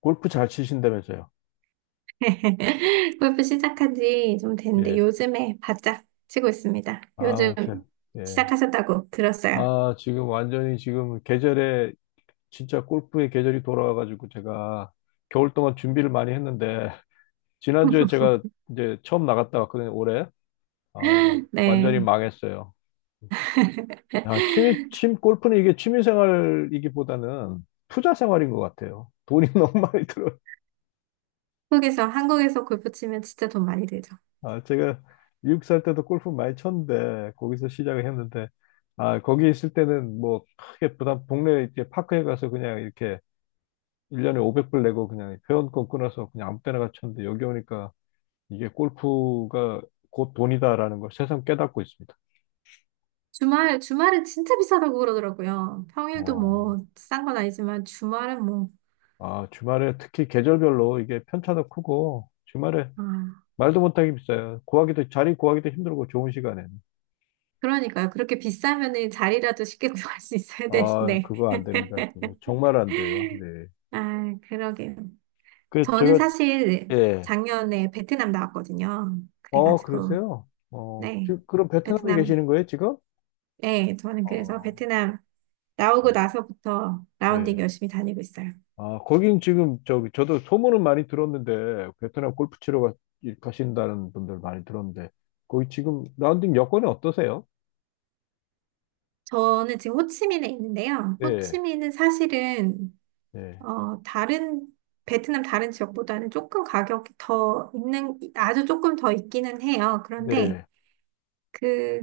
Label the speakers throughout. Speaker 1: 골프 잘 치신다면서요?
Speaker 2: 골프 시작한 지 좀 됐는데
Speaker 1: 예.
Speaker 2: 요즘에 바짝 치고 있습니다. 요즘
Speaker 1: 아, 참. 예.
Speaker 2: 시작하셨다고 들었어요.
Speaker 1: 아, 지금 완전히 지금 계절에 진짜 골프의 계절이 돌아와가지고 제가 겨울 동안 준비를 많이 했는데 지난주에 제가 이제 처음 나갔다 왔거든요, 올해. 아, 완전히
Speaker 2: 네.
Speaker 1: 망했어요. 야, 골프는 이게 취미생활이기보다는 투자생활인 것 같아요. 돈이 너무 많이 들어요.
Speaker 2: 한국에서 골프 치면 진짜 돈 많이 들죠.
Speaker 1: 아, 제가 미국 살 때도 골프 많이 쳤는데 거기서 시작을 했는데, 아, 거기 있을 때는 뭐 크게 부담 동네 이렇게 파크에 가서 그냥 이렇게 1년에 500불 내고 그냥 회원권 끊어서 그냥 아무 때나 가 쳤는데, 여기 오니까 이게 골프가 곧 돈이다라는 걸 새삼 깨닫고 있습니다.
Speaker 2: 주말은 진짜 비싸다고 그러더라고요. 평일도
Speaker 1: 어,
Speaker 2: 뭐, 싼 건 아니지만 주말은 뭐,
Speaker 1: 아, 주말에 특히 계절별로 이게 편차도 크고 주말에
Speaker 2: 아,
Speaker 1: 말도 못하게 비싸요. 구하기도, 자리 구하기도 힘들고, 좋은 시간에는.
Speaker 2: 그러니까요. 그렇게 비싸면은 자리라도 쉽게 구할 수 있어야
Speaker 1: 아,
Speaker 2: 되는데.
Speaker 1: 그거 안 됩니다. 그거 정말 안 돼요. 네.
Speaker 2: 아, 그러게요.
Speaker 1: 그
Speaker 2: 저는
Speaker 1: 제가
Speaker 2: 사실
Speaker 1: 예.
Speaker 2: 작년에 베트남 나왔거든요.
Speaker 1: 어,
Speaker 2: 그래가지고,
Speaker 1: 그러세요? 어,
Speaker 2: 네.
Speaker 1: 지금 그럼 베트남에
Speaker 2: 베트남,
Speaker 1: 계시는 거예요, 지금?
Speaker 2: 네. 저는 그래서
Speaker 1: 어,
Speaker 2: 베트남 나오고
Speaker 1: 어.
Speaker 2: 나서부터 라운딩
Speaker 1: 네.
Speaker 2: 열심히 다니고 있어요.
Speaker 1: 아, 거긴 지금 저기 저도 소문은 많이 들었는데 베트남 골프 치러 가신다는 분들 많이 들었는데, 거기 지금 라운딩 여건이 어떠세요?
Speaker 2: 저는 지금 호치민에 있는데요.
Speaker 1: 네,
Speaker 2: 호치민은 사실은,
Speaker 1: 네,
Speaker 2: 어, 다른, 베트남 다른 지역보다는 조금 가격이 더 있는, 아주 조금 더 있기는 해요. 그런데,
Speaker 1: 네,
Speaker 2: 그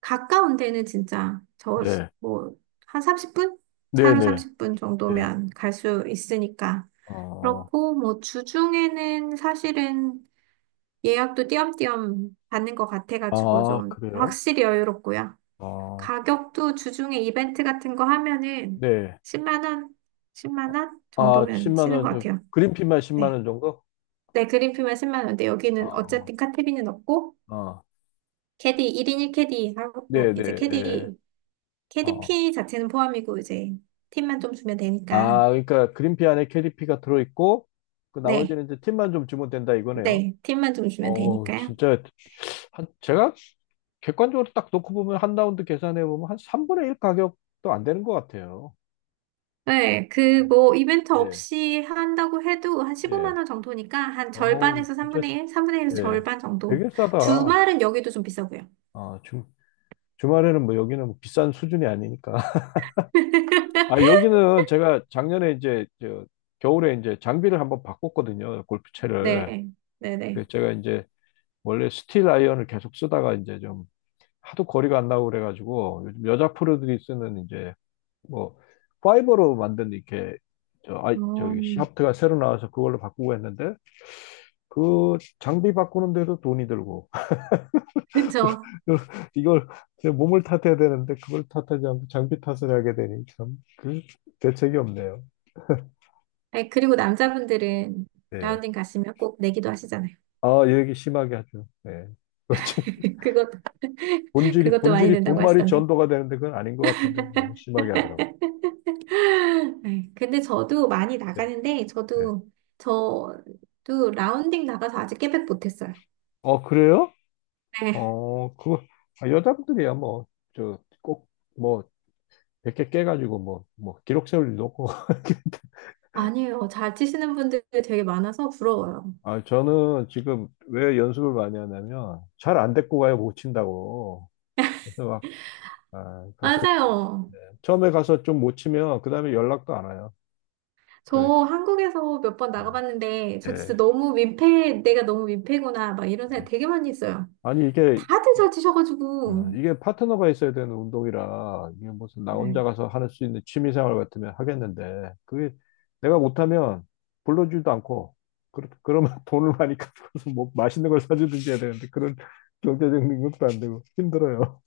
Speaker 2: 가까운 데는 진짜
Speaker 1: 네,
Speaker 2: 뭐 한 30분?
Speaker 1: 네,
Speaker 2: 차로
Speaker 1: 네,
Speaker 2: 30분
Speaker 1: 네.
Speaker 2: 정도면 갈 수 있으니까.
Speaker 1: 아,
Speaker 2: 그렇고 뭐 주중에는 사실은 예약도 띄엄띄엄 받는 것 같아가지고
Speaker 1: 아,
Speaker 2: 좀
Speaker 1: 그래요?
Speaker 2: 확실히 여유롭고요.
Speaker 1: 아,
Speaker 2: 가격도 주중에 이벤트 같은 거 하면은
Speaker 1: 네.
Speaker 2: 10만 원, 10만 원
Speaker 1: 아,
Speaker 2: 정도면
Speaker 1: 10만
Speaker 2: 쓰는
Speaker 1: 원,
Speaker 2: 것
Speaker 1: 저,
Speaker 2: 같아요.
Speaker 1: 그린피만 10만
Speaker 2: 네.
Speaker 1: 원 정도?
Speaker 2: 네, 그린피만 10만 원인데 여기는
Speaker 1: 아,
Speaker 2: 어쨌든 카테비는 없고
Speaker 1: 아,
Speaker 2: 캐디 1인 1캐디
Speaker 1: 네,
Speaker 2: 하고 이제
Speaker 1: 네,
Speaker 2: 캐디
Speaker 1: 예.
Speaker 2: KDP 자체는 포함이고 이제 팁만 좀 주면 되니까.
Speaker 1: 아, 그러니까 그린피 안에 캐리피가 들어있고, 그
Speaker 2: 네,
Speaker 1: 나머지는 이제 팁만 좀 주면 된다 이거네요.
Speaker 2: 네, 팁만 좀 주면
Speaker 1: 어,
Speaker 2: 되니까요.
Speaker 1: 진짜 한 제가 객관적으로 딱 놓고 보면, 한 라운드 계산해 보면 한 3분의 1 가격도 안 되는 것 같아요.
Speaker 2: 네, 그
Speaker 1: 네,
Speaker 2: 뭐 이벤트
Speaker 1: 예,
Speaker 2: 없이 한다고 해도 한 15만
Speaker 1: 예.
Speaker 2: 원 정도니까 한
Speaker 1: 어우,
Speaker 2: 절반에서
Speaker 1: 진짜
Speaker 2: 3분의 1, 3분의 1에서
Speaker 1: 예.
Speaker 2: 절반 정도.
Speaker 1: 되게 싸다.
Speaker 2: 주말은 여기도 좀 비싸고요.
Speaker 1: 아, 주말에는 뭐, 여기는 뭐 비싼 수준이 아니니까. 아, 여기는 제가 작년에 이제 저 겨울에 이제 장비를 한번 바꿨거든요. 골프채를.
Speaker 2: 네,
Speaker 1: 그
Speaker 2: 네네.
Speaker 1: 제가 이제 원래 스틸 아이언을 계속 쓰다가 이제 좀 하도 거리가 안 나고 그래가지고, 요즘 여자 프로들이 쓰는 이제 뭐 파이버로 만든 이렇게 저 아이
Speaker 2: 어,
Speaker 1: 저기 샤프트가 새로 나와서 그걸로 바꾸고 했는데, 그 장비 바꾸는데도 돈이 들고
Speaker 2: 그렇죠.
Speaker 1: 이걸 제 몸을 탓해야 되는데 그걸 탓하지 않고 장비 탓을 하게 되니, 참 그 대책이 없네요.
Speaker 2: 그리고 남자분들은
Speaker 1: 예.
Speaker 2: 라운딩 가시면 꼭 내기도 하시잖아요.
Speaker 1: 아, 얘기 심하게 하죠. 예. 그렇지.
Speaker 2: 그것,
Speaker 1: 본질이
Speaker 2: 그것도 많이
Speaker 1: 본질이
Speaker 2: 된다고
Speaker 1: 본말이
Speaker 2: 하시던데.
Speaker 1: 전도가 되는데, 그건 아닌 것 같은데 너무 심하게 하더라고.
Speaker 2: 네, 근데 저도 많이
Speaker 1: 네.
Speaker 2: 나가는데,
Speaker 1: 네.
Speaker 2: 저도 라운딩 나가서 아직 깨백 못했어요.
Speaker 1: 어, 그래요?
Speaker 2: 네.
Speaker 1: 어, 그거, 아, 여자분들이야, 뭐, 저, 꼭, 뭐, 100개 깨가지고, 뭐, 뭐, 기록 세울 일도 없고.
Speaker 2: 아니에요. 잘 치시는 분들이 되게 많아서 부러워요.
Speaker 1: 아, 저는 지금 왜 연습을 많이 하냐면, 잘 안 데리고 가요, 못 친다고. 그래서 막, 아, 가서,
Speaker 2: 맞아요.
Speaker 1: 네. 처음에 가서 좀 못 치면, 그 다음에 연락도 안 와요.
Speaker 2: 저
Speaker 1: 그,
Speaker 2: 한국에서 몇 번 나가봤는데, 저 진짜
Speaker 1: 예.
Speaker 2: 너무 민폐, 내가 너무 민폐구나, 막 이런 생각
Speaker 1: 예.
Speaker 2: 되게 많이 했어요.
Speaker 1: 아니, 이게
Speaker 2: 다들 잘
Speaker 1: 어,
Speaker 2: 치셔가지고.
Speaker 1: 이게 파트너가 있어야 되는 운동이라, 이게 무슨 나 혼자
Speaker 2: 네.
Speaker 1: 가서 할 수 있는 취미생활 같으면 하겠는데, 그게 내가 못하면 불러주지도 않고, 그러면 돈을 많이 갚아서 뭐 맛있는 걸 사주든지 해야 되는데, 그런 경제적 능력도 안 되고 힘들어요.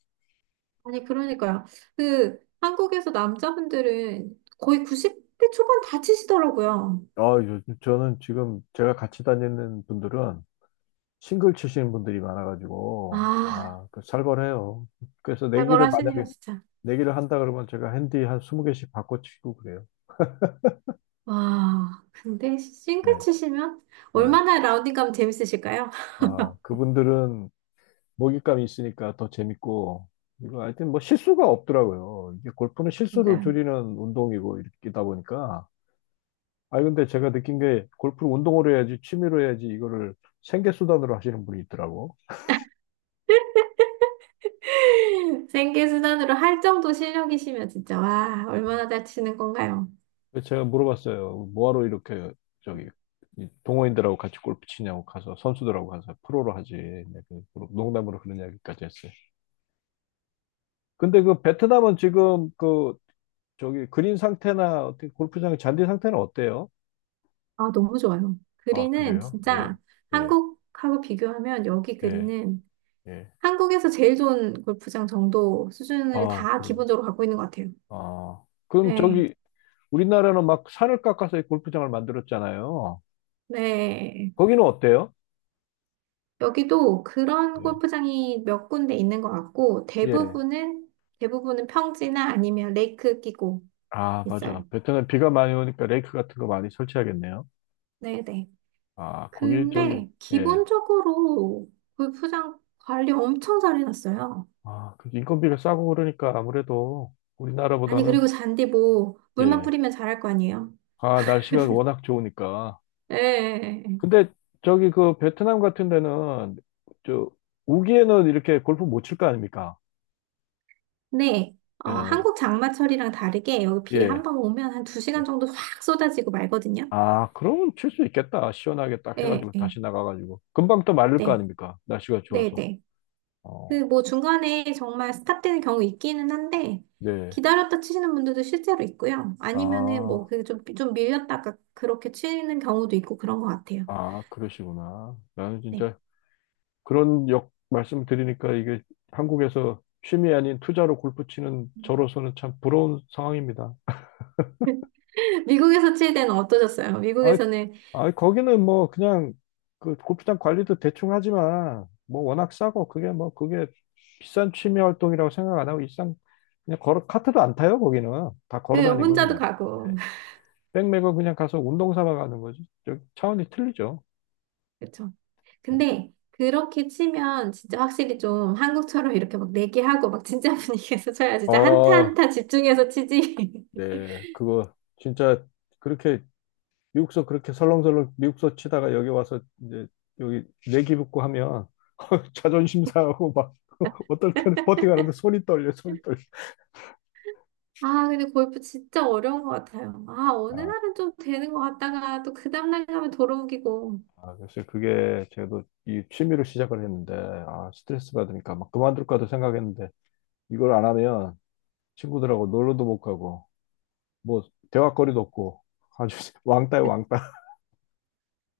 Speaker 2: 아니, 그러니까요. 그, 한국에서 남자분들은 거의 90대 초반 다 치시더라고요.
Speaker 1: 아, 요즘 저는 지금 제가 같이 다니는 분들은 싱글 치시는 분들이 많아가지고
Speaker 2: 아,
Speaker 1: 아, 그 살벌해요. 그래서 내기를
Speaker 2: 살벌하시네요,
Speaker 1: 만약에
Speaker 2: 진짜.
Speaker 1: 내기를 한다 그러면, 제가 핸디 한 20개씩 바꿔 치고 그래요.
Speaker 2: 와, 근데 싱글
Speaker 1: 예,
Speaker 2: 치시면
Speaker 1: 예.
Speaker 2: 얼마나 라운딩 가면 재밌으실까요?
Speaker 1: 아, 그분들은 먹잇감이 있으니까 더 재밌고, 이거 하여튼 뭐 실수가 없더라고요. 이게 골프는 실수를
Speaker 2: 맞아요.
Speaker 1: 줄이는 운동이고, 이렇게다 보니까. 아, 근데 제가 느낀 게, 골프를 운동으로 해야지, 취미로 해야지, 이거를 생계수단으로 하시는 분이 있더라고.
Speaker 2: 생계 수단으로 할 정도 실력이시면 진짜 와, 얼마나 잘 치는 건가요?
Speaker 1: 그래서 제가 물어봤어요. 뭐하러 이렇게, 저기, 이 동호인들하고 같이 골프 치냐고, 가서, 선수들하고 가서 프로로 하지. 네, 그 농담으로 그런 이야기까지 했어요. 근데 그 베트남은 지금 그, 저기, 그린 상태나, 어떻게 골프장 잔디 상태는 어때요?
Speaker 2: 아, 너무 좋아요.
Speaker 1: 아,
Speaker 2: 그린은
Speaker 1: 그래요? 예.
Speaker 2: 진짜
Speaker 1: 예.
Speaker 2: 한국하고 비교하면 여기
Speaker 1: 예,
Speaker 2: 그린은
Speaker 1: 예.
Speaker 2: 한국에서 제일 좋은 골프장 정도 수준을
Speaker 1: 아,
Speaker 2: 다
Speaker 1: 그래요.
Speaker 2: 기본적으로 갖고 있는 것 같아요.
Speaker 1: 아, 그럼
Speaker 2: 네,
Speaker 1: 저기 우리나라는 막 산을 깎아서 골프장을 만들었잖아요.
Speaker 2: 네.
Speaker 1: 거기는 어때요?
Speaker 2: 여기도 그런
Speaker 1: 예,
Speaker 2: 골프장이 몇 군데 있는 것 같고
Speaker 1: 예.
Speaker 2: 대부분은 평지나 아니면 레이크 끼고
Speaker 1: 아, 맞아.
Speaker 2: 있어요.
Speaker 1: 베트남 비가 많이 오니까 레이크 같은 거 많이 설치하겠네요.
Speaker 2: 네네.
Speaker 1: 아, 거기 저기
Speaker 2: 근데
Speaker 1: 예.
Speaker 2: 기본적으로 골프장 관리 엄청 잘 해놨어요.
Speaker 1: 아, 그 인건비가 싸고 그러니까 아무래도
Speaker 2: 아니,
Speaker 1: 우리나라보다는.
Speaker 2: 그리고 잔디 뭐, 물만
Speaker 1: 예.
Speaker 2: 뿌리면 잘할 거 아니에요?
Speaker 1: 아, 날씨가 워낙 좋으니까.
Speaker 2: 예. 예, 예.
Speaker 1: 근데 저기 그 베트남 같은 데는 저 우기에는 이렇게 골프 못 칠 거 아닙니까?
Speaker 2: 네. 어,
Speaker 1: 예.
Speaker 2: 한국 장마철이랑 다르게 여기 비 한번 오면 한 두
Speaker 1: 예.
Speaker 2: 시간 정도 확 쏟아지고 말거든요.
Speaker 1: 아, 그러면 칠 수 있겠다. 시원하게 딱
Speaker 2: 예,
Speaker 1: 해가지고
Speaker 2: 예.
Speaker 1: 다시 나가가지고. 금방 또 마를 거
Speaker 2: 네.
Speaker 1: 아닙니까? 날씨가 좋아서.
Speaker 2: 네네. 그
Speaker 1: 어,
Speaker 2: 뭐 중간에 정말 스탑되는 경우 있기는 한데,
Speaker 1: 네.
Speaker 2: 기다렸다 치시는 분들도 실제로 있고요. 아니면은 뭐,
Speaker 1: 아,
Speaker 2: 그 좀 밀렸다가 그렇게 치는 경우도 있고 그런 것 같아요.
Speaker 1: 아, 그러시구나. 나는
Speaker 2: 네.
Speaker 1: 진짜 그런 역 말씀 드리니까 이게 한국에서 취미 아닌 투자로 골프 치는 저로서는 참 부러운 상황입니다.
Speaker 2: 미국에서 칠 때는 어떠셨어요?
Speaker 1: 아,
Speaker 2: 미국에서는
Speaker 1: 아, 거기는 뭐 그냥 그 골프장 관리도 대충 하지만 뭐 워낙 싸고, 그게 뭐 그게 비싼 취미 활동이라고 생각 안 하고 일상 그냥 걸어, 카트도 안 타요 거기는, 다 걸어
Speaker 2: 그
Speaker 1: 다니고
Speaker 2: 혼자도
Speaker 1: 그냥 예.
Speaker 2: 가고
Speaker 1: 백메고 그냥 가서 운동 삼아 가는 거지. 저 차원이 틀리죠.
Speaker 2: 그렇죠.
Speaker 1: 예.
Speaker 2: 근데 그렇게 치면 진짜 확실히 좀 한국처럼 이렇게 막 내기하고 막 진짜 분위기에서 쳐야 진짜 한타
Speaker 1: 아,
Speaker 2: 한타 집중해서 치지.
Speaker 1: 네. 그거 진짜 그렇게 미국서 그렇게 설렁설렁 미국서 치다가 여기 와서 이제 여기 내기 붙고 하면 자존심 상하고 막 어떨 때는 버팅하는데 손이 떨려, 손이 떨려.
Speaker 2: 아, 근데 골프 진짜 어려운 것 같아요. 아, 어느 날은 좀 되는 것 같다가 또 그 다음날 가면 돌아오기고.
Speaker 1: 아, 그래서 그게 저도 이 취미로 시작을 했는데, 아, 스트레스 받으니까 막 그만둘까도 생각했는데, 이걸 안 하면 친구들하고 놀러도 못 가고, 뭐, 대화거리도 없고, 아주 왕따요, 왕따.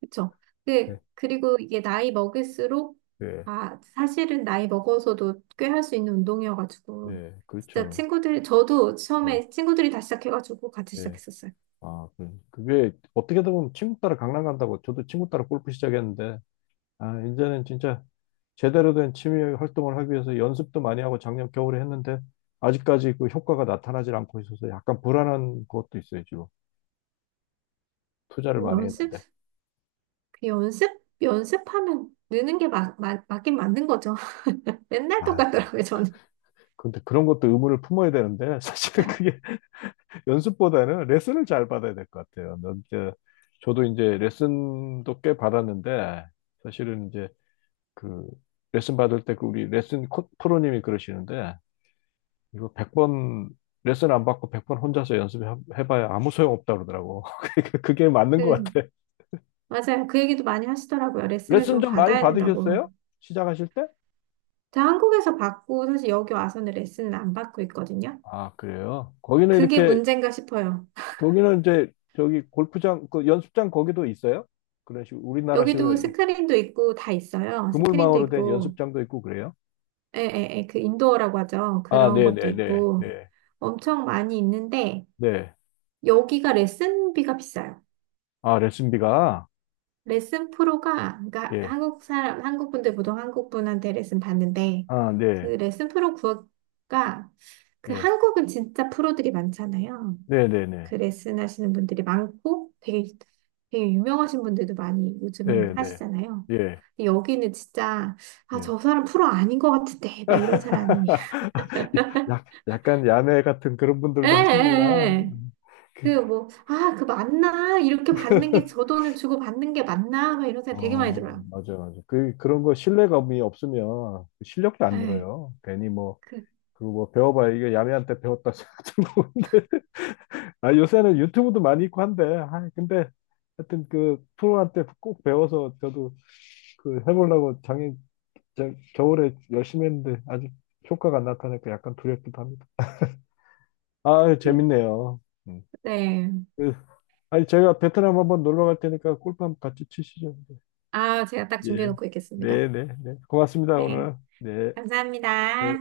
Speaker 2: 그쵸?
Speaker 1: 네,
Speaker 2: 그리고 이게 나이 먹을수록,
Speaker 1: 네,
Speaker 2: 아, 사실은 나이 먹어서도 꽤 할 수 있는 운동이어가지고,
Speaker 1: 네,
Speaker 2: 진짜
Speaker 1: 그렇죠.
Speaker 2: 친구들, 저도
Speaker 1: 네,
Speaker 2: 처음에 친구들이 다 시작해가지고 같이
Speaker 1: 네.
Speaker 2: 시작했었어요.
Speaker 1: 그게 어떻게 보면 친구 따라 강남 간다고 저도 친구 따라 골프 시작했는데, 아, 이제는 진짜 제대로 된 취미 활동을 하기 위해서 연습도 많이 하고 작년 겨울에 했는데, 아직까지 그 효과가 나타나질 않고 있어서 약간 불안한 것도 있어요, 지금. 투자를 많이
Speaker 2: 연습?
Speaker 1: 했는데.
Speaker 2: 그 연습? 연습하면 느는 게 막, 맞긴 맞는 거죠. 맨날
Speaker 1: 아, 그-
Speaker 2: 똑같더라고요, 저는.
Speaker 1: 근데 그런 것도 의무를 품어야 되는데, 사실은 그게 연습보다는 레슨을 잘 받아야 될 것 같아요. 넌 이제 저도 이제 레슨도 꽤 받았는데 사실은 이제 그 레슨 받을 때 그 우리 레슨 프로님이 그러시는데, 이거 100번 레슨 안 받고 100번 혼자서 연습해봐야 아무 소용 없다 그러더라고. 그게 맞는 것
Speaker 2: 음,
Speaker 1: 같아.
Speaker 2: 맞아요. 그 얘기도 많이 하시더라고요. 레슨을
Speaker 1: 레슨
Speaker 2: 좀
Speaker 1: 좀 많이
Speaker 2: 받아야 된다고.
Speaker 1: 받으셨어요? 시작하실 때?
Speaker 2: 제가 한국에서 받고, 사실 여기 와서는 레슨을 안 받고 있거든요.
Speaker 1: 아, 그래요? 거기는
Speaker 2: 그게
Speaker 1: 이렇게
Speaker 2: 문제인가 싶어요.
Speaker 1: 거기는 이제 저기 골프장 그 연습장 거기도 있어요? 그런 식으로 우리나라식으로
Speaker 2: 여기도 스크린도 있고 다 있어요. 스크린도
Speaker 1: 그물망으로 된
Speaker 2: 있고,
Speaker 1: 연습장도 있고 그래요?
Speaker 2: 그 인도어라고 하죠.
Speaker 1: 아,
Speaker 2: 그런
Speaker 1: 네,
Speaker 2: 것도
Speaker 1: 네, 네,
Speaker 2: 있고
Speaker 1: 네,
Speaker 2: 엄청 많이 있는데
Speaker 1: 네. 네.
Speaker 2: 여기가 레슨비가 비싸요.
Speaker 1: 아, 레슨비가
Speaker 2: 레슨 프로가 그러니까
Speaker 1: 예,
Speaker 2: 한국 사람 한국 분들 보통 한국 분한테 레슨 받는데
Speaker 1: 아,
Speaker 2: 그
Speaker 1: 네,
Speaker 2: 레슨 프로 구가 그
Speaker 1: 예,
Speaker 2: 한국은 진짜 프로들이 많잖아요.
Speaker 1: 네, 네, 네,
Speaker 2: 그 레슨 하시는 분들이 많고 되게 되게 유명하신 분들도 많이 요즘은
Speaker 1: 네, 네,
Speaker 2: 하시잖아요.
Speaker 1: 예,
Speaker 2: 근데 여기는 진짜 아,
Speaker 1: 네.
Speaker 2: 저 사람 프로 아닌 것 같은데 막 이런 사람이
Speaker 1: 약 약간 야매 같은 그런
Speaker 2: 예, 예,
Speaker 1: 분들도 하시는구나.
Speaker 2: 예. 그 뭐, 아, 그 맞나? 이렇게 받는 게 저 돈을 주고 받는 게 맞나? 막 이런 생각 되게 많이
Speaker 1: 어,
Speaker 2: 들어요.
Speaker 1: 맞아, 맞아. 그, 그런 거 신뢰감이 없으면 실력도 안
Speaker 2: 예.
Speaker 1: 늘어요. 괜히 뭐,
Speaker 2: 그,
Speaker 1: 그리고 뭐 배워봐야 이게 야매한테 배웠다 생각 들고 근데 아, 요새는 유튜브도 많이 있고 한데, 아, 근데 하여튼 그 프로한테 꼭 배워서 저도 그 해보려고 작년 겨울에 열심히 했는데, 아직 효과가 안 나타나니까 약간 두렵기도 합니다. 아, 재밌네요. 음.
Speaker 2: 네.
Speaker 1: 그, 아니 제가 베트남 한번 놀러 갈 테니까 골프 한번 같이 치시죠.
Speaker 2: 아, 제가 딱
Speaker 1: 예.
Speaker 2: 준비해놓고 있겠습니다.
Speaker 1: 네, 네, 네. 고맙습니다
Speaker 2: 네.
Speaker 1: 오늘. 네. 네.
Speaker 2: 감사합니다.